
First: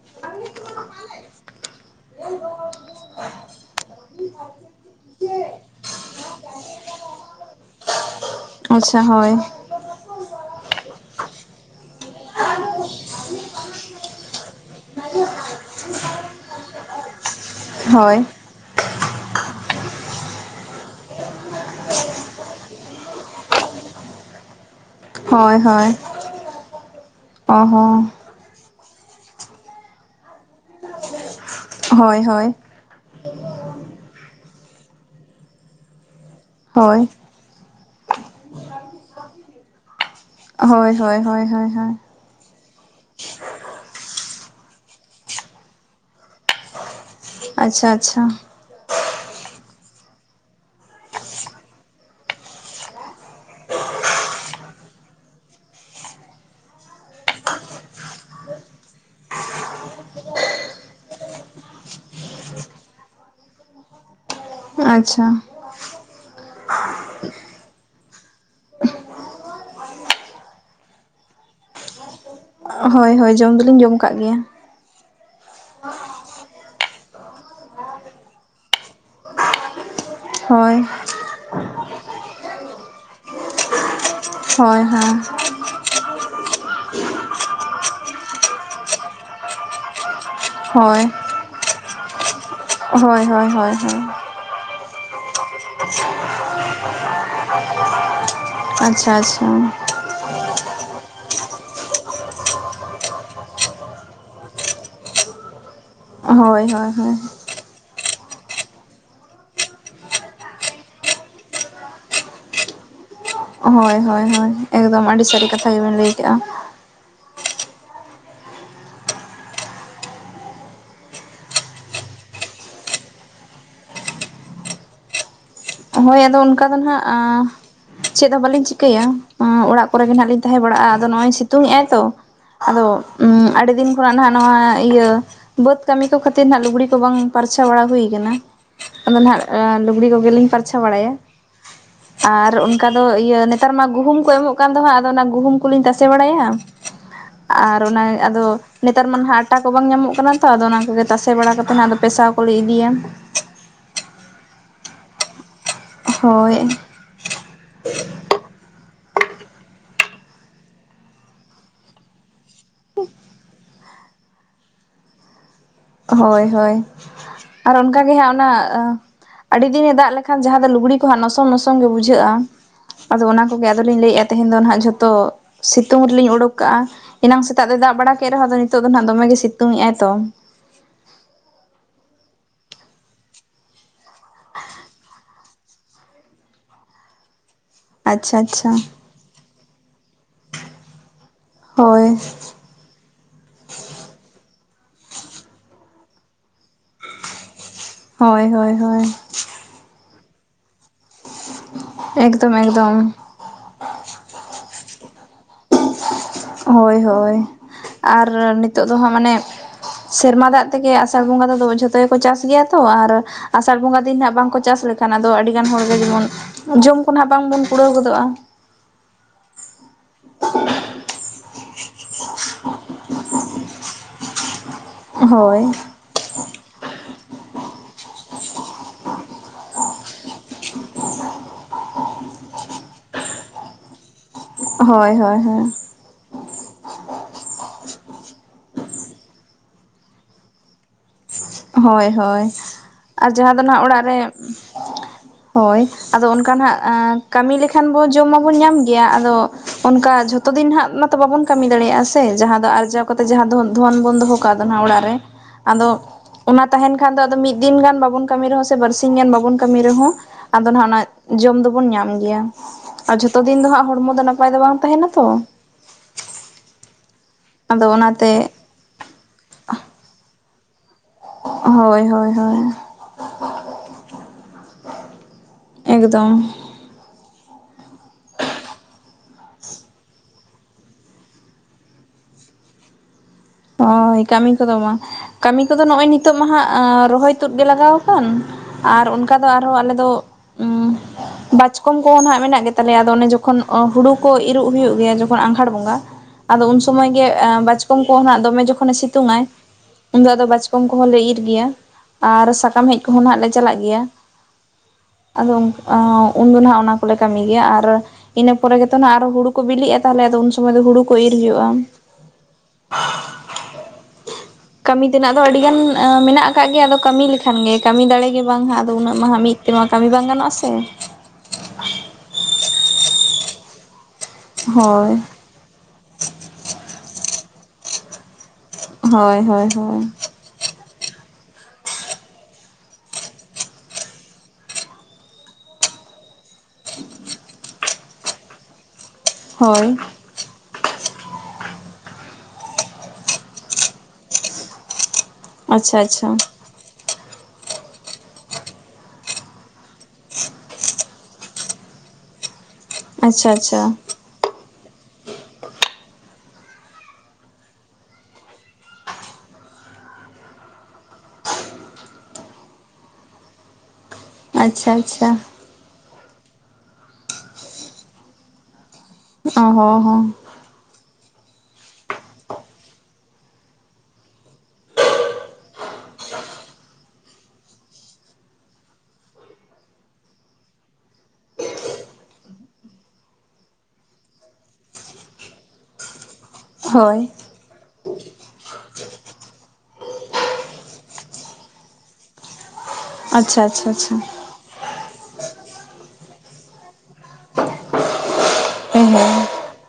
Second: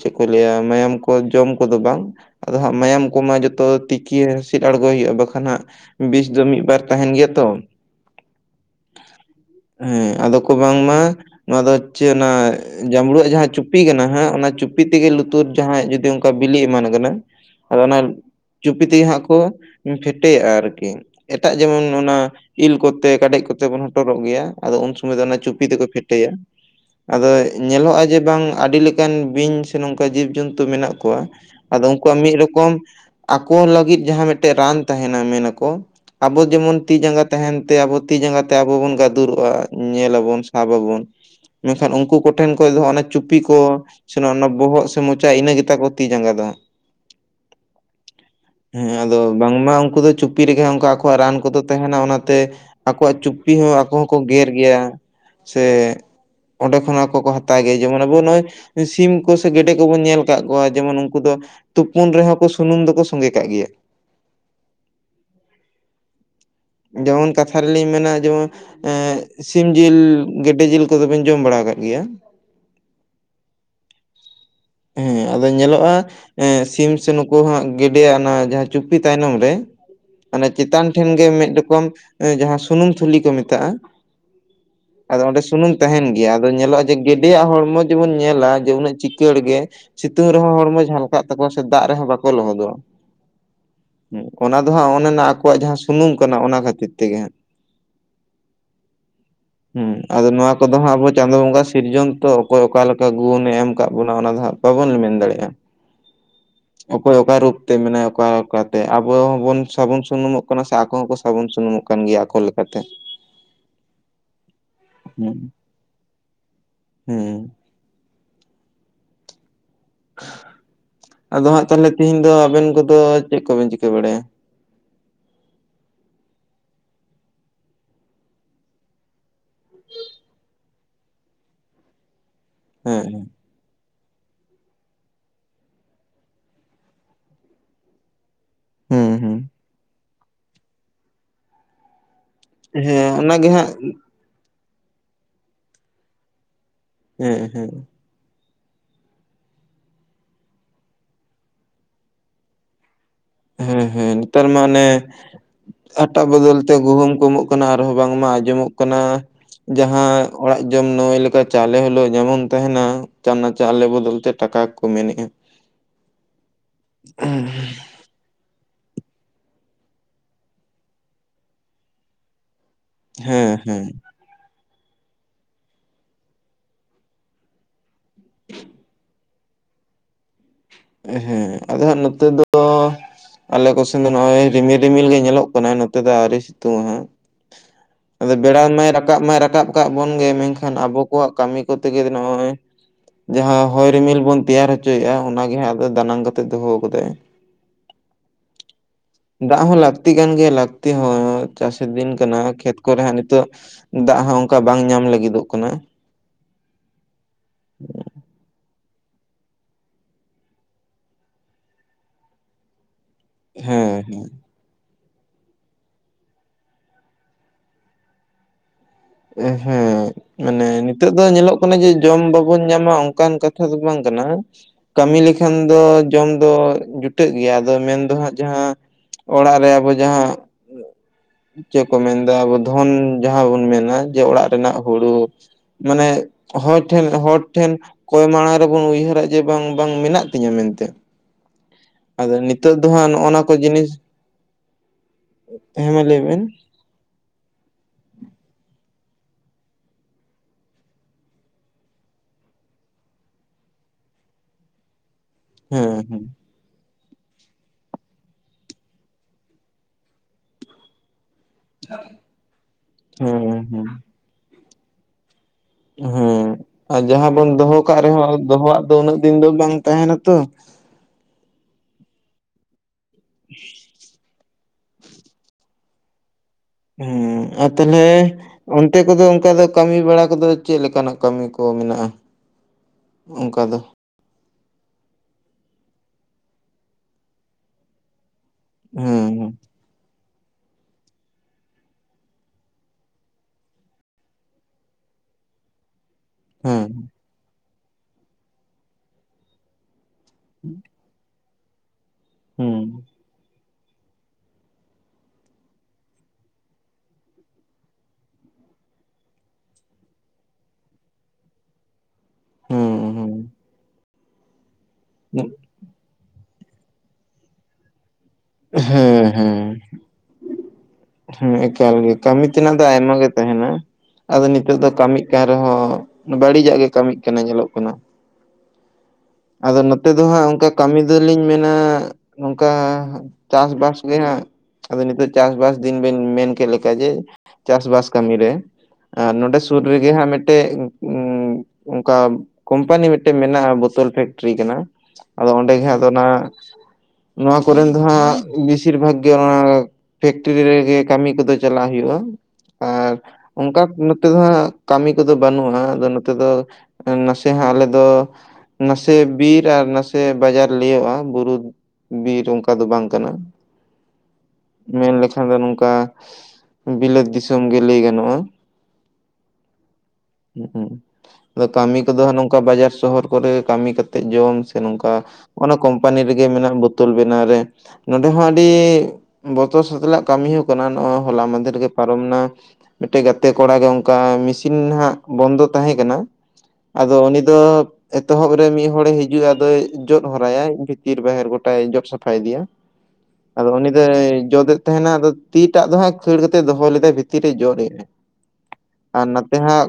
ᱪᱮᱜ ᱠᱚ ᱞᱟᱹᱭᱟ ᱢᱟᱭᱟᱢ ᱠᱚ ᱡᱚᱢ ᱠᱚᱫᱚ ᱵᱟᱝ᱾ ᱟᱫᱚ ᱦᱟᱸᱜ ᱢᱟᱭᱟᱢ ᱠᱚᱢᱟ ᱡᱚᱛᱚ ᱛᱤᱠᱤ ᱤᱥᱤᱱ ᱟᱸᱬᱜᱚᱭ ᱦᱩᱭᱩᱜ-ᱟ ᱵᱟᱠᱷᱟᱱ ᱦᱟᱸᱜ᱾ ᱵᱤᱥ ᱫᱚ ᱢᱤᱜ ᱵᱟᱨ ᱛᱟᱦᱮᱱ ᱜᱮᱭᱟ ᱛᱚ᱾ ᱟᱪᱪᱷᱟ ᱦᱳᱭ᱾ ᱦᱮᱸ ᱟᱫᱚ ᱠᱚ ᱵᱟᱝᱢᱟ ᱱᱚᱣᱟ ᱫᱚ ᱪᱮᱜ ᱚᱱᱟ᱾ ᱡᱟᱸᱢᱲᱩᱣᱟᱜ ᱡᱟᱸᱦᱟ ᱪᱩᱯᱤ ᱠᱟᱱᱟ ᱦᱟᱸᱜ ᱚᱱᱟ ᱪᱩᱯᱤ ᱛᱮᱜᱮ ᱞᱩᱛᱩᱨ ᱡᱟᱸᱦᱟᱭ ᱡᱩᱫᱤ ᱚᱝᱠᱟ ᱵᱤᱞᱤ ᱮᱢᱟᱱ ᱠᱟᱱᱟ᱾ ᱟᱫᱚ ᱚᱱᱟ ᱦᱳᱭ ᱪᱩᱯᱤ ᱛᱮᱜᱮ ᱦᱟᱸᱜ ᱠᱚ ᱯᱷᱮᱴᱮᱭᱟᱜ-ᱟ ᱟᱨᱠᱤ᱾ ᱮᱴᱟᱜ ᱡᱮᱢᱚᱱ ᱚᱱᱟ ᱤᱞ ᱠᱚᱛᱮ ᱠᱟᱰᱮᱡ ᱠᱚᱛᱮ ᱵᱚᱱ ᱦᱚᱴᱚᱨᱚᱜ ᱜᱮᱭᱟ ᱟᱫᱚ ᱩᱱ ᱥᱚ ᱥᱩᱢᱟᱹᱭ ᱫᱚ ᱚᱱᱟ ᱦᱳᱭ ᱪᱩᱯᱤ ᱛᱮᱠᱚ ᱦᱳᱭ ᱯᱷᱮᱴᱮᱭᱟ᱾ ᱟᱫᱚ ᱚ ᱦᱚᱸ ᱧᱮᱞᱚᱜ-ᱟ ᱡᱮ ᱵᱟᱝ ᱟᱰᱤ ᱞᱮᱠᱟᱱ ᱵᱤᱧ ᱥᱮ ᱱᱚᱝᱠᱟ ᱡᱤᱵ ᱡᱚᱱᱛᱩ ᱢᱮᱱᱟᱜ ᱠᱚᱣᱟ᱾ ᱟᱫᱚ ᱩᱝᱠᱩᱣᱟᱜ ᱦᱳᱭ ᱢᱤᱜ ᱦᱳᱭ ᱨᱚᱠᱚᱢ ᱟᱠᱚ ᱞᱟᱹᱜᱤᱫ ᱡᱟᱸᱦᱟ ᱢᱮᱴᱮᱜ ᱨᱟᱱ ᱛᱟᱦᱮᱱᱟ ᱢᱮᱱᱟᱠᱚ ᱟᱵᱚ᱾ ᱡᱮᱢᱚᱱ ᱛᱤ ᱦᱳᱭ ᱡᱟᱸᱜᱟ ᱛᱟᱦᱮᱱ ᱛᱮ ᱟᱵᱚ ᱛᱤ ᱡᱟᱸᱜᱟ ᱛᱮ ᱟᱵᱚ ᱵᱚᱱ ᱜᱟᱫᱩᱨᱚᱜ-ᱟ ᱧᱮᱞᱟᱵᱚᱱ᱾ ᱥᱟᱵ ᱦᱚᱭ ᱟᱵᱚᱱ ᱦᱚᱭ ᱦᱚᱭ ᱦᱚᱭ ᱢᱮᱱᱠᱷᱟᱱ ᱦᱚᱭ᱾ ᱩᱱᱠᱩ ᱠᱚᱴᱷᱮᱱ ᱠᱷᱚᱡ ᱫᱚ ᱦᱟᱸᱜ ᱚᱱᱮ ᱪᱩᱯᱤ ᱠᱚ᱾ ᱥᱮᱱ ᱚᱱᱟ ᱵᱚᱦᱚᱜ ᱥᱮ ᱢᱚᱪᱟ ᱤᱱᱟᱹ ᱜᱮᱛᱟ ᱠᱚ ᱛᱤ ᱡᱟᱸᱜᱟ ᱫᱚ ᱦᱟᱸᱜ᱾ ᱟᱪᱪᱷᱟ ᱟᱪᱪᱷᱟ᱾ ᱦᱮᱸ ᱟᱫᱚ ᱵᱟᱝᱢᱟ ᱩᱝᱠᱩ ᱫᱚ ᱪᱩᱯᱤ ᱨᱮᱜᱮ ᱩᱱᱠᱩ ᱟᱠᱚᱣᱟᱜ ᱨᱟᱱ ᱠᱚᱫᱚ ᱛᱟᱸᱦᱮᱱᱟ ᱚᱱᱟᱛᱮ᱾ ᱟᱠᱚᱣᱟᱜ ᱪᱩᱯᱤ ᱦᱚᱸ ᱟᱠᱚ ᱦᱚᱸᱠᱚ ᱜᱮᱨ ᱜᱮᱭᱟ ᱥᱮ᱾ ᱚᱸᱰᱮ ᱠᱷᱚᱱ ᱟᱠᱚ ᱠᱚ ᱦᱟᱛᱟ ᱜᱮᱭᱟ ᱡᱮᱢᱚᱱ ᱟᱵᱚ ᱱᱚᱜᱚᱭ᱾ ᱥᱤᱢ ᱠᱚ ᱥᱮ ᱜᱮᱰᱮ ᱠᱚᱵᱚᱱ ᱧᱮᱞ ᱠᱟᱜ ᱠᱚᱣᱟ ᱡᱮᱢᱚᱱ ᱩᱱᱠᱩ ᱫᱚ, ᱛᱩᱯᱩᱱ ᱨᱮᱦᱚᱸ ᱠᱚ ᱥᱩᱱᱩᱢ ᱫᱚᱠᱚ ᱥᱚᱸᱜᱮ ᱠᱟᱜ ᱜᱮᱭᱟ᱾ ᱟᱪᱷᱟ᱾ ᱡᱮᱢᱚᱱ ᱠᱟᱛᱷᱟ ᱨᱮᱞᱤᱧ ᱢᱮᱱᱟ ᱡᱮᱢᱚᱱ ᱥᱤᱢ ᱡᱤᱞ ᱜᱮᱰᱮ ᱡᱤᱞ ᱠᱚᱫᱚᱵᱤᱱ ᱡᱚᱢ ᱵᱟᱲᱟ ᱠᱟᱜ ᱜᱮᱭᱟ? ᱦᱳᱭ ᱦᱳᱭ ᱡᱚᱢ ᱫᱚᱞᱤᱧ ᱡᱚᱢ ᱟᱠᱟᱜ ᱜᱮᱭᱟ᱾ ᱦᱮᱸ ᱟᱫᱚ ᱧᱮᱞᱚᱜᱼᱟ ᱦᱮᱸ ᱥᱤᱢ ᱥᱮ ᱱᱩᱠᱩ ᱦᱟᱸᱜ ᱜᱮᱰᱮᱭᱟᱜ ᱚᱱᱟ ᱡᱟᱦᱟᱸ ᱪᱩᱯᱤ ᱛᱟᱭᱱᱚᱢ ᱨᱮ, ᱦᱳᱭ ᱪᱮᱛᱟᱱ ᱴᱷᱮᱱ ᱜᱮ ᱢᱤᱫ ᱨᱚᱠᱚᱢ ᱡᱟᱦᱟᱸ ᱥᱩᱱᱩᱢ ᱛᱷᱩᱞᱤ ᱠᱚ ᱢᱮᱛᱟᱜᱼᱟ᱾ ᱦᱳᱭ ᱦᱮᱸ ᱟᱫᱚ ᱚᱸᱰᱮ ᱥᱩᱱᱩᱢ ᱛᱟᱦᱮᱱ ᱜᱮᱭᱟ ᱟᱫᱚ ᱧᱮᱞᱚᱜᱼᱟ ᱡᱮ ᱜᱮᱰᱮᱭᱟᱜ ᱦᱚᱲᱢᱚ ᱡᱮᱢᱚᱱ ᱧᱮᱞᱟ ᱡᱮ ᱩᱱᱟᱹᱜ ᱪᱤᱠᱟᱹᱲ ᱜᱮ᱾ ᱥᱤᱛᱩᱝ ᱨᱮ ᱦᱚᱸ ᱦᱚᱲᱢᱚ ᱦᱳᱭ ᱡᱷᱟᱞᱠᱟᱜ ᱛᱟᱠᱚᱣᱟ ᱥᱮ ᱫᱟᱜ ᱨᱮ ᱦᱚᱸ ᱵᱟᱠᱚ ᱞᱚᱦᱚᱫᱚᱜᱼᱟ ᱦᱳᱭ ᱦᱳᱭ ᱦᱳᱭ ᱦᱩ᱾ ᱚᱱᱟ ᱫᱚ ᱦᱟᱸᱜ ᱚᱱᱮ ᱱᱟ ᱟᱠᱚ ᱟᱪᱷᱟ ᱟᱪᱷᱟ᱾ ᱦᱩᱸ ᱟᱫᱚ ᱱᱚᱣᱟ ᱠᱚ ᱫᱚ ᱦᱟᱸᱜ ᱟᱵᱚ ᱪᱟᱸᱫᱳ ᱵᱚᱸᱜᱟ ᱥᱤᱨᱡᱚᱱ ᱛᱚ ᱚᱠᱚᱭ ᱚᱠᱟ ᱞᱮᱠᱟ ᱜᱩᱱᱮ ᱮᱢ ᱠᱟᱫ ᱵᱚᱱᱟ ᱚᱱᱟ ᱫᱚ ᱦᱟᱸᱜ ᱵᱟᱵᱚᱱ ᱢᱮᱱ ᱫᱟᱲᱮᱜᱼᱟ ᱦᱳᱭ ᱦᱳᱭ ᱚᱠᱚᱭ ᱦᱳᱭ ᱚᱠᱟ ᱨᱩᱯ ᱛᱮ ᱢᱮᱱᱟᱭᱟ ᱚᱠᱟ ᱚᱠᱟᱛᱮ ᱟᱵᱚ ᱦᱚᱸ ᱵᱚᱱ ᱥᱟᱵᱚᱱ ᱥᱩᱱᱩᱢᱚᱜ ᱠᱟᱱᱟ ᱥᱮ ᱟᱠᱚ ᱦᱚᱸ ᱠᱚ ᱥᱟᱵᱚᱱ ᱥᱩᱱᱩᱢᱚᱜ ᱠᱟᱱ ᱜᱮᱭᱟ ᱟᱠᱚ ᱞᱮᱠᱟᱛᱮ᱾ <unintelligible> ᱦᱳᱭ ᱦᱳᱭ ᱦᱳᱭ ᱮᱠᱫᱚᱢ ᱟᱹᱰᱤ ᱥᱟᱹᱨᱤ ᱦᱩᱸ ᱠᱟᱛᱷᱟ ᱜᱮᱵᱤᱱ ᱞᱟᱹᱭ ᱠᱮᱫᱼᱟ᱾ ᱦᱩᱸ᱾ ᱟᱫᱚ ᱦᱟᱸᱜ ᱛᱟᱦᱞᱮ ᱛᱤᱦᱤᱧ ᱫᱚ ᱟᱵᱮᱱ ᱠᱚ ᱫᱚ ᱪᱮᱫ ᱠᱚᱵᱤᱱ ᱪᱤᱠᱟᱹ ᱵᱟᱲᱟᱭᱟ? ᱦᱳᱭ ᱟᱫᱚ ᱚᱱᱠᱟ ᱫᱚ ᱱᱟᱦᱟᱜ ᱪᱮᱫ ᱦᱚᱸ ᱵᱟᱹᱞᱤᱧ ᱪᱤᱠᱟᱹᱭᱟ᱾ ᱚᱲᱟᱜ ᱠᱚᱨᱮᱜ ᱜᱮ ᱱᱟᱦᱟᱜ ᱞᱤᱧ ᱛᱟᱦᱮᱸ ᱵᱟᱲᱟᱜᱼᱟ ᱟᱫᱚ ᱱᱚᱜᱚᱭ ᱥᱤᱛᱩᱝ ᱮᱜᱟᱭ ᱛᱚ ᱟᱫᱚ ᱦᱮᱸ ᱟᱹᱰᱤ ᱫᱤᱱ ᱦᱚᱨᱟᱜ ᱱᱟᱦᱟᱜ ᱱᱚᱣᱟ ᱤᱭᱟᱹ ᱵᱟᱹᱫ ᱠᱟᱹᱢᱤ ᱠᱚ ᱠᱷᱟᱹᱛᱤᱨ ᱱᱟᱦᱟᱜ ᱞᱩᱜᱽᱲᱤ ᱠᱚ ᱵᱟᱝ ᱯᱟᱨᱪᱷᱟ ᱵᱟᱲᱟ ᱦᱩᱭᱩ ᱠᱟᱱᱟ᱾ ᱦᱮᱸ ᱦᱩᱸ ᱟᱫᱚ ᱦᱩᱸ ᱱᱟᱦᱟᱜ ᱞᱩᱜᱽᱲᱤ ᱠᱚ ᱜᱮ ᱞᱤᱧ ᱯᱟᱨᱪᱷᱟ ᱵᱟᱲᱟᱭᱟ᱾ ᱟᱨ ᱚᱱᱠᱟ ᱫᱚ ᱦᱮᱸ ᱤᱭᱟᱹ ᱚᱱᱟᱜᱮ ᱦᱟᱸᱜ ᱱᱮᱛᱟᱨ ᱢᱟ ᱜᱩᱦᱩᱢ ᱠᱚ ᱮᱢᱚᱜ ᱠᱟᱱ ᱫᱚ ᱦᱟᱸᱜ ᱟᱫᱚ ᱚᱱᱟ ᱜᱩᱦᱩᱢ ᱠᱚᱞᱤᱧ ᱛᱟᱥᱮ ᱵᱟᱲᱟᱭᱟ ᱦᱮᱸ ᱦᱮᱸ ᱟᱨ ᱚᱱᱮ ᱟᱫᱚ, ᱱᱮᱛᱟᱨ ᱢᱟ ᱱᱟᱦᱟᱜ ᱟᱴᱟ ᱠᱚ ᱵᱟᱝ ᱧᱟᱢᱚᱜ ᱠᱟᱱᱟ ᱛᱚ ᱟᱫᱚ ᱚᱱᱟ ᱠᱚ ᱜᱮ ᱛᱟᱥᱮ ᱵᱟᱲᱟ ᱠᱟᱛᱮᱫ ᱱᱟᱜ ᱟᱫᱚ ᱯᱮᱥᱟᱣ ᱠᱚᱞᱮ ᱤᱫᱤᱭᱟ᱾ ᱦᱮᱸ ᱦᱮᱸ ᱱᱮᱛᱟᱨ ᱢᱟ ᱚᱱᱮ ᱟᱴᱟ ᱵᱚᱫᱚᱞ ᱦᱳᱭ ᱛᱮ ᱜᱩᱦᱩᱢ ᱠᱚ ᱮᱢᱚᱜ ᱠᱟᱱᱟ ᱟᱨ ᱦᱚᱸ ᱵᱟᱝᱢᱟ ᱟᱸᱡᱚᱢᱚᱜ ᱠᱟᱱᱟ᱾ ᱡᱟᱦᱟᱸ ᱚᱲᱟᱜ ᱡᱚᱢ ᱱᱟᱹᱭ ᱞᱮᱠᱟ ᱪᱟᱣᱞᱮ ᱦᱳᱞᱳᱭ ᱧᱟᱢᱚᱱ ᱛᱟᱦᱮᱱᱟ ᱪᱟᱱᱟ ᱪᱟᱣᱞᱮ ᱵᱚᱫᱚᱞ ᱛᱮ ᱴᱟᱠᱟ ᱠᱚ, ᱠᱚ ᱢᱮᱱᱮᱜᱼᱟ᱾ ᱦᱳᱭ ᱦᱳᱭ ᱟᱨ ᱚᱱ ᱚᱝᱠᱟ ᱜᱮ ᱦᱟᱸᱜ ᱚᱱᱟ ᱟᱹᱰᱤ ᱫᱤᱱᱮ ᱫᱟᱜ ᱞᱮᱠᱷᱟᱱ ᱡᱟᱦᱟᱸ ᱫᱚ ᱞᱩᱜᱽᱲᱤ ᱠᱚ ᱦᱚᱸ ᱱᱚᱥᱚᱝ ᱱᱚᱥᱚᱝ ᱜᱮ ᱵᱩᱡᱷᱟᱹᱜᱼᱟ᱾ ᱟᱫᱚ ᱚᱱᱟ ᱦᱮᱸ ᱠᱚ ᱜᱮ ᱟᱫᱚ ᱦᱮᱸ ᱞᱤᱧ ᱞᱟᱹᱭᱮᱫᱼᱟ ᱛᱮᱦᱮᱧ ᱫᱚ ᱦᱟᱜᱟᱜ ᱡᱷᱚᱛᱚ, ᱥᱤᱛᱩᱝ ᱨᱤᱞᱤᱧ ᱳᱰᱳᱠ ᱠᱟᱜᱟ ᱮᱱᱟᱝ ᱥᱮᱛᱟᱜ ᱫᱚᱭ ᱫᱟᱜ ᱵᱟᱲᱟ ᱠᱮᱫ ᱨᱮ ᱦᱚᱸ ᱟᱫᱚ ᱱᱤᱛᱚᱜ ᱫᱚ ᱱᱦᱟᱜ ᱫᱚᱢᱮ ᱜᱮ ᱥᱤᱛᱩᱝ ᱮᱜᱟᱭ ᱛᱚ᱾ ᱦᱮᱸ ᱟᱫᱚ ᱦᱟᱸᱜ ᱱᱚᱛᱮ ᱫᱚ᱾ ᱟᱞᱮ ᱠᱚᱥᱮᱱ ᱫᱚ ᱱᱚᱜᱚᱭ ᱨᱤᱢᱤᱞ ᱨᱤᱢᱤᱞ ᱜᱮ ᱧᱮᱞᱚᱜ ᱠᱟᱱᱟ ᱱᱚᱛᱮ ᱫᱚ ᱟᱹᱣᱨᱤ ᱥᱤᱛᱩᱝ ᱟᱭ ᱦᱟᱜ᱾ ᱟᱫᱚ ᱟᱪᱪᱷᱟ ᱵᱮᱲ ᱟᱪᱪᱷᱟ ᱢᱟᱭ ᱨᱟᱠᱟᱵ ᱢᱟᱭ ᱨᱟᱠᱟᱵ ᱠᱟᱜ ᱵᱚᱱ ᱜᱮ ᱢᱮᱱᱠᱷᱟᱱ ᱟᱵᱚ ᱠᱚᱣᱟᱜ ᱠᱟᱹᱢᱤ ᱠᱚᱛᱮ ᱜᱮ ᱦᱳᱭ ᱱᱚᱜᱚᱭ, ᱡᱟᱦᱟᱸ ᱦᱚᱭ ᱨᱤᱢᱤᱞ ᱵᱚᱱ ᱛᱮᱭᱟᱨ ᱦᱚᱪᱚᱭᱮᱜᱟ ᱚᱱᱟ ᱜᱮ ᱦᱟᱜ ᱟᱫᱚ ᱫᱟᱱᱟᱝ ᱠᱟᱛᱮᱜ ᱫᱚᱦᱚ ᱠᱟᱫᱟᱭ᱾ ᱦᱳᱭ ᱦᱳᱭ ᱦᱳᱭ᱾ ᱫᱟᱜ ᱦᱚᱸ ᱞᱟᱹᱠᱛᱤ ᱠᱟᱱ ᱜᱮᱭᱟ ᱞᱟᱹᱠᱛᱤ ᱦᱚᱸ ᱪᱟᱥᱮᱨ ᱫᱤᱱ ᱠᱟᱱᱟ ᱮᱠᱫᱚᱢ ᱠᱷᱮᱛ ᱮᱠᱫᱚᱢ ᱠᱚᱨᱮ ᱦᱟᱸᱜ ᱱᱤᱛᱚᱜ ᱫᱟᱜ ᱦᱚᱸ ᱚᱱᱠᱟ ᱵᱟᱝ ᱧᱟᱢ ᱞᱟᱹᱜᱤᱫᱚᱜ ᱠᱟᱱᱟ᱾ ᱦᱳᱭ ᱦᱳᱭ ᱟᱨ ᱱᱤᱛᱚᱜ ᱫᱚ ᱦᱟᱸᱜ ᱢᱟᱱᱮ, ᱥᱮᱨᱢᱟ ᱫᱟᱜ ᱛᱮᱜᱮ ᱟᱥᱟᱲ ᱵᱚᱸᱜᱟ ᱫᱚ ᱡᱷᱚᱛᱚ ᱜᱮ ᱠᱚ ᱪᱟᱥ ᱜᱮᱭᱟ ᱛᱚ ᱟᱨ ᱟᱥᱟᱲ ᱵᱚᱸᱜᱟ ᱦᱮᱸ ᱫᱤᱱ ᱦᱟᱸᱜ ᱵᱟᱝ ᱠᱚ ᱪᱟᱥ ᱞᱮᱠᱷᱟᱱ ᱟᱫᱚ ᱟᱹᱰᱤ ᱜᱟᱱ ᱦᱚᱲ ᱜᱮ ᱡᱮᱢᱚᱱ ᱡᱚᱢ ᱠᱚ ᱱᱟᱦᱟᱜ ᱵᱟᱝ ᱵᱚᱱ ᱠᱩᱲᱟᱹᱣ ᱜᱚᱫᱚᱜᱼᱟ᱾ ᱮ ᱦᱮᱸ ᱢᱟᱱᱮ ᱱᱤᱛᱚᱜ ᱫᱚ ᱧᱮᱞᱚᱜ ᱠᱟᱱᱟ ᱡᱮ ᱡᱚᱢ ᱵᱟᱵᱚᱱ ᱧᱟᱢᱟ ᱚᱝᱠᱟᱱ ᱠᱟᱛᱷᱟ ᱫᱚ ᱵᱟᱝ ᱠᱟᱱᱟ, ᱠᱟᱹᱢᱤ ᱞᱮᱠᱷᱟᱱ ᱦᱳᱭ ᱫᱚ ᱡᱚᱢ ᱫᱚ ᱡᱩᱴᱟᱹᱜ ᱜᱮᱭᱟ ᱟᱫᱚ ᱢᱮᱱ ᱫᱚ ᱦᱟᱸᱜ ᱡᱟᱦᱟᱸ ᱚᱲᱟᱜ ᱨᱮ ᱟᱵᱚ ᱡᱟᱦᱟᱸ ᱪᱮᱫ ᱠᱚ ᱢᱮᱱ ᱫᱟ ᱟᱵᱚ ᱫᱷᱚᱱ ᱡᱟᱦᱟᱸ ᱵᱚᱱ ᱢᱮᱱᱟ ᱡᱮ ᱚᱲᱟᱜ ᱨᱮᱱᱟᱜ ᱦᱳᱭ ᱦᱩᱲᱩ ᱦᱳᱭ ᱦᱳᱭ ᱢᱟᱱᱮ ᱦᱚᱭ ᱴᱷᱮᱱ ᱦᱚᱲ ᱴᱷᱮᱱ ᱠᱚᱭ ᱢᱟᱲᱟᱝ ᱨᱮᱵᱚᱱ ᱩᱭᱦᱟᱹᱨᱟ ᱡᱮ ᱵᱟᱝ ᱵᱟᱝ ᱢᱮᱱᱟᱜ ᱛᱤᱧᱟ ᱢᱮᱱᱛᱮ᱾ ᱦᱳᱭ ᱟᱫᱚ ᱦᱳᱭ, ᱱᱤᱛᱚᱜ ᱫᱚ ᱦᱟᱸᱜ ᱱᱚᱜᱼᱚ ᱟᱨ ᱱᱟ ᱠᱚ ᱡᱟᱦᱟᱸ ᱫᱚ ᱦᱟᱜ ᱡᱤᱱᱤᱥ ᱚᱲᱟᱜ ᱨᱮ ᱦᱳᱭ, ᱦᱮᱸ ᱢᱟ ᱞᱟᱹᱭ ᱟᱫᱚ ᱵᱮᱱ ᱚᱱᱠᱟ ᱱᱟᱜᱟᱜ ᱠᱟᱹᱢᱤ ᱞᱮᱠᱷᱟᱱ ᱵᱚ ᱡᱚᱢ ᱢᱟᱵᱚᱱ ᱧᱟᱢ ᱜᱮᱭᱟ ᱟᱫᱚ ᱚᱱᱠᱟ ᱡᱷᱚᱛᱚ ᱫᱤᱱ ᱦᱟᱸᱜ ᱢᱟ ᱛᱚ ᱵᱟᱵᱚᱱ ᱠᱟᱹᱢᱤ ᱫᱟᱲᱮᱭᱟᱜᱼᱟ ᱥᱮ ᱡᱟᱦᱟᱸ ᱫᱚ ᱟᱨᱡᱟᱣ ᱠᱟᱛᱮ ᱡᱟᱦᱟᱸ ᱫᱚ ᱫᱷᱚᱱ ᱵᱚᱱ ᱫᱚᱦᱚ ᱠᱟᱜ ᱫᱚ ᱦᱟᱸᱜ ᱚᱲᱟᱜ ᱨᱮ᱾ ᱟᱫᱚ ᱦᱮᱸ ᱚᱱᱟ ᱛᱟᱦᱮᱱ ᱠᱷᱟᱱ ᱫᱚ ᱟᱫᱚ ᱢᱤᱫ ᱫᱤᱱ ᱜᱟᱱ ᱵᱟᱵᱚᱱ ᱠᱟᱹᱢᱤ ᱨᱮᱦᱚᱸ ᱥᱮ ᱵᱟᱨᱥᱤᱧ ᱜᱟᱱ ᱵᱟᱵᱚᱱ ᱠᱟᱹᱢᱤ ᱨᱮᱦᱚᱸ ᱟᱫᱚ ᱱᱟᱦᱟᱜ ᱚᱱᱟ ᱡᱚᱢ ᱫᱚᱵᱚᱱ ᱧᱟᱢ ᱜᱮᱭᱟ ᱟᱨ ᱡᱷᱚᱛᱚ ᱦᱮᱸ ᱫᱤᱱ ᱫᱚ ᱦᱟᱸᱜ ᱦᱚᱲᱢᱚ ᱫᱚ ᱱᱟᱯᱟᱭ ᱫᱚ ᱵᱟᱝ ᱛᱟᱦᱮᱱᱟ ᱛᱚ᱾ ᱦᱮᱸ ᱟᱨ ᱡᱟᱦᱟᱸ ᱵᱚᱱ ᱫᱚᱦᱚ ᱟᱫᱚ ᱠᱟᱜ ᱨᱮᱦᱚᱸ ᱚᱱᱟᱛᱮ ᱫᱚᱦᱚᱣᱟᱜ ᱫᱚ ᱩᱱᱟᱹᱜ ᱫᱤᱱ ᱫᱚ ᱵᱟᱝ ᱛᱟᱦᱮᱱᱟ ᱛᱚ᱾ ᱦᱳᱭ ᱦᱳᱭ ᱦᱳᱭ᱾ <inaudible> ᱮᱠᱫᱚᱢ᱾ ᱦᱩᱸ ᱟᱨ ᱛᱟᱞᱦᱮ ᱚᱱᱛᱮ ᱠᱚᱫᱚ ᱚᱱᱠᱟ ᱫᱚ ᱠᱟᱹᱢᱤ ᱵᱟᱲᱟ ᱠᱚᱫᱚ ᱪᱮᱫ ᱞᱮᱠᱟᱱᱟᱜ ᱠᱟᱹᱢᱤ ᱠᱚ ᱢᱮᱱᱟᱜᱼᱟ? ᱚᱱᱠᱟ ᱫᱚ᱾ ᱦᱳᱭ ᱠᱟᱹᱢᱤ ᱠᱚᱫᱚ ᱵᱟᱝ, ᱠᱟᱹᱢᱤ ᱠᱚᱫᱚ ᱱᱚᱜᱼᱚᱭ ᱱᱤᱛᱚᱜ ᱢᱟ ᱦᱟᱸᱜ ᱨᱚᱦᱚᱭ ᱛᱩᱫ ᱜᱮ ᱞᱟᱜᱟᱣ ᱟᱠᱟᱱ᱾ ᱟᱨ ᱚᱱᱠᱟ ᱫᱚ ᱦᱮᱸ ᱟᱨᱦᱚᱸ ᱟᱞᱮ ᱫᱚ <inaudible> ᱵᱟᱪᱠᱚᱢ ᱠᱚᱦᱚᱸ ᱱᱟᱜ ᱢᱮᱱᱟᱜ ᱜᱮᱛᱟᱞᱮᱭᱟ ᱟᱫᱚ ᱚᱱᱮ ᱡᱚᱠᱷᱚᱱ ᱦᱩᱲᱩ ᱠᱚ ᱤᱨᱚᱜ ᱦᱩᱭᱩᱜ ᱜᱮᱭᱟ ᱡᱚᱠᱷᱚᱱ ᱟᱸᱜᱷᱟᱲ ᱵᱚᱸᱜᱟ ᱟᱫᱚ ᱩᱱ ᱦᱮᱸ ᱥᱚᱢᱚᱭ ᱜᱮ ᱮ ᱵᱟᱪᱠᱚᱢ ᱠᱚᱦᱚᱸ ᱱᱟᱜ ᱫᱚᱢᱮ ᱡᱚᱠᱷᱚᱱᱮ ᱥᱤᱛᱩᱝ ᱟᱭ, ᱩᱱ ᱫᱚ ᱵᱟᱪᱠᱚᱢ ᱠᱚᱦᱚᱸᱞᱮ ᱤᱨ ᱜᱮᱭᱟ ᱟᱨ ᱦᱮᱸ ᱥᱟᱠᱟᱢ ᱦᱮᱡ ᱠᱚᱦᱚᱸ ᱱᱟᱜᱞᱮ ᱪᱟᱞᱟᱜ ᱜᱮᱭᱟ᱾ ᱟᱫᱚ ᱩᱝ ᱚ ᱩᱱᱫᱚ ᱱᱟᱦᱟᱜ ᱚᱱᱟ ᱠᱚᱞᱮ ᱠᱟᱹᱢᱤ ᱜᱮᱭᱟ ᱟᱨ ᱤᱱᱟᱹ ᱯᱚᱨᱮ ᱜᱮᱛᱚ ᱱᱟᱜ ᱟᱨᱚ ᱦᱩᱲᱩ ᱠᱚ ᱵᱤᱞᱤᱜᱼᱟ ᱛᱟᱦᱚᱞᱮ ᱟᱫᱚ ᱩᱱ ᱥᱚᱢᱚᱭ ᱫᱚ ᱦᱩᱲᱩ ᱠᱚ ᱤᱨ ᱦᱩᱭᱩᱜᱼᱟ᱾ ᱦᱮᱸ ᱠᱟᱹᱢᱤ ᱛᱮᱱᱟᱜ ᱫᱚ ᱦᱮᱸ ᱟᱹᱰᱤ ᱜᱟᱱ ᱮᱸ ᱢᱮᱱᱟᱜ ᱟᱠᱟᱫ ᱜᱮᱭᱟ ᱟᱫᱚ ᱠᱟᱹᱢᱤ ᱞᱮᱠᱷᱟᱱ ᱜᱮ ᱠᱟᱹᱢᱤ ᱫᱟᱲᱮ ᱜᱮ ᱵᱟᱝ ᱦᱟᱸᱜ ᱟᱫᱚ ᱩᱱᱟᱹᱜ ᱢᱟ ᱦᱮᱸ ᱦᱟᱸᱜ ᱢᱤᱫ ᱛᱮᱢᱟ ᱠᱟᱹᱢᱤ ᱵᱟᱝ ᱜᱟᱱᱚᱜᱼᱟ ᱥᱮ᱾ ᱦᱩᱸ ᱮᱠᱟᱞ ᱜᱮ ᱠᱟᱹᱢᱤ ᱛᱮᱱᱟᱜ ᱫᱚ ᱟᱭᱢᱟ ᱜᱮ ᱛᱟᱦᱮᱱᱟ ᱟᱫᱚ ᱱᱤᱛᱚᱜ ᱫᱚ ᱦᱳᱭ ᱠᱟᱹᱢᱤ ᱠᱟᱱ ᱨᱮᱦᱚᱸ ᱵᱟᱹᱲᱤᱡᱟᱜ ᱜᱮ ᱠᱟᱹᱢᱤᱜ ᱠᱟᱱᱟ ᱧᱮᱞᱚᱜ ᱠᱟᱱᱟ᱾ ᱦᱳᱭ᱾ ᱦᱳᱭ ᱟᱫᱚ ᱦᱳᱭ ᱱᱚᱛᱮ ᱫᱚ ᱦᱟᱸᱜ ᱚᱱᱠᱟ ᱠᱟᱹᱢᱤ ᱫᱚᱞᱤᱧ ᱢᱮᱱᱟ ᱱᱚᱝᱠᱟ ᱪᱟᱥᱵᱟᱥ ᱜᱮ ᱦᱟᱸᱜ᱾ ᱟᱫᱚ ᱱᱤᱛᱚᱜ ᱪᱟᱥᱵᱟᱥ ᱫᱤᱱ ᱵᱮᱱ ᱢᱮᱱ ᱠᱮᱫ ᱞᱮᱠᱟ ᱡᱮ ᱪᱟᱥᱵᱟᱥ ᱠᱟᱹᱢᱤ ᱨᱮ᱾ ᱟᱨ ᱱᱚᱰᱮ ᱥᱩᱨ ᱦᱳᱭ ᱨᱮᱜᱮ ᱦᱟᱸᱜ ᱢᱤᱫᱴᱮᱡ ᱩᱸ ᱚᱱᱠᱟ ᱠᱳᱢᱯᱟᱱᱤ ᱢᱤᱫᱴᱮᱱ ᱢᱮᱱᱟᱜᱼᱟ ᱵᱳᱛᱚᱞ ᱯᱷᱮᱠᱴᱨᱤ ᱠᱟᱱᱟ ᱟᱫᱚ ᱚᱸᱰᱮ ᱜᱮ ᱟᱪᱪᱷᱟ ᱟᱫᱚ ᱚᱱᱟ ᱟᱪᱪᱷᱟ ᱱᱚᱣᱟ ᱠᱚᱨᱮᱱ ᱫᱚ ᱦᱟᱸᱜ ᱵᱮᱥᱤᱨ ᱵᱷᱟᱜᱽ ᱜᱮ ᱚᱱᱟ ᱯᱷᱮᱠᱴᱨᱤ ᱨᱮᱜᱮ ᱠᱟᱹᱢᱤ ᱠᱚᱫᱚ ᱪᱟᱞᱟᱜ ᱦᱩᱭᱩᱜᱼᱟ ᱟᱨ ᱟᱪᱪᱷᱟ ᱚᱱᱠᱟ ᱟᱪᱪᱷᱟ ᱱᱚ ᱛᱮ ᱫᱚ ᱦᱟᱸᱜ ᱠᱟᱹᱢᱤ ᱠᱚᱫᱚ ᱵᱟᱹᱱᱩᱜᱼᱟ ᱟᱫᱚ ᱱᱚᱛᱮ ᱫᱚ ᱱᱟᱥᱮ ᱦᱟᱸᱜ ᱟᱞᱮ ᱫᱚ ᱱᱟᱥᱮ ᱵᱤᱨ ᱟᱨ ᱱᱟᱥᱮ ᱵᱟᱡᱟᱨ ᱞᱟᱹᱭᱳᱼᱟ ᱵᱩᱨᱩ ᱵᱤᱨ ᱚᱱᱠᱟ ᱫᱚ ᱵᱟᱝ ᱠᱟᱱᱟ᱾ ᱟᱪᱪᱷᱟ ᱢᱮᱱ ᱟᱪᱪᱷᱟ ᱞᱮᱠᱷᱟᱱ ᱫᱚ ᱱᱚᱝᱠᱟ ᱵᱤᱞᱟᱹᱛ ᱫᱤᱥᱚᱢ ᱜᱮ ᱞᱟᱹᱭ ᱜᱟᱱᱚᱜᱼᱟ, ᱚᱻ ᱦᱚᱸᱦᱚ, ᱦᱩ ᱟᱫᱚ ᱠᱟᱹᱢᱤ ᱠᱚᱫᱚ ᱱᱚᱝᱠᱟ ᱵᱟᱡᱟᱨ ᱥᱚᱦᱚᱨ ᱠᱚᱨᱮ, ᱠᱟᱹᱢᱤ ᱠᱟᱛᱮᱜ ᱡᱚᱢ ᱥᱮ ᱱᱚᱝᱠᱟ ᱚᱱᱟ ᱠᱳᱢᱯᱟᱱᱤ ᱨᱮᱜᱮ ᱢᱮᱱᱟᱜ ᱵᱳᱛᱚᱞ ᱵᱮᱱᱟᱣ ᱨᱮ ᱱᱚᱸᱰᱮ ᱦᱚᱸ ᱟᱹᱰᱤ ᱵᱚᱛᱚᱨ ᱥᱟᱛᱞᱟᱜ ᱠᱟᱹᱢᱤ ᱦᱚᱸ ᱠᱟᱱᱟ ᱱᱚᱜᱚᱭ ᱦᱚᱞᱟ ᱢᱟᱫᱷᱮᱨᱜᱮ ᱯᱟᱨᱚᱢᱱᱟ, ᱢᱤᱫᱴᱮᱱ ᱜᱟᱛᱮ ᱠᱚᱲᱟ ᱜᱮ ᱚᱱᱠᱟ ᱢᱮᱥᱤᱱ ᱦᱟᱜ ᱵᱚᱱᱫᱚ ᱛᱟᱦᱮᱸ ᱠᱟᱱᱟ, ᱟᱫᱚ ᱦᱳᱭ, ᱩᱱᱤ ᱫᱚ ᱮᱛᱚᱦᱚᱵ ᱨᱮ ᱢᱤᱫ ᱦᱚᱲᱮ ᱦᱤᱡᱩᱜᱼᱟ ᱟᱫᱚᱭ ᱡᱚᱜ ᱦᱚᱨᱟᱭᱟ ᱵᱷᱤᱛᱤᱨ ᱵᱟᱦᱮᱨ ᱜᱚᱴᱟᱭ ᱡᱚᱫ ᱥᱟᱯᱷᱟᱭ ᱤᱫᱤᱭᱟᱭ, ᱟᱪᱪᱷᱟ ᱟᱫᱚ ᱟᱪᱪᱷᱟ ᱩᱱᱤ ᱫᱚ ᱟᱪᱪᱷᱟ ᱡᱚᱫᱮᱫ ᱛᱟᱦᱮᱱᱟ ᱟᱫᱚ ᱛᱤ ᱴᱟᱜ ᱫᱚ ᱦᱟᱸᱜ ᱠᱷᱟᱹᱲ ᱠᱟᱛᱮ ᱫᱚᱦᱚ ᱞᱮᱫᱟᱭ ᱵᱷᱤᱛᱤᱨ ᱨᱮ ᱡᱚᱫᱮᱫ ᱟᱭ, ᱦᱮᱸ ᱟᱨ ᱦᱮᱸ ᱱᱟᱛᱮ ᱦᱟᱜ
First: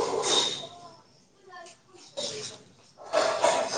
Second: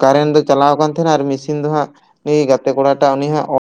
ᱠᱟᱨᱮᱱᱴ ᱫᱚ ᱪᱟᱞᱟᱣ ᱠᱟᱱ ᱛᱟᱦᱮᱱᱟ ᱟᱨ ᱢᱮᱥᱤᱱ ᱫᱚ ᱦᱟᱸᱜ ᱱᱩᱭ ᱜᱟᱛᱮ ᱜᱟᱛᱮ ᱠᱚᱲᱟᱴᱟᱜ ᱩᱱᱤ ᱦᱚᱸ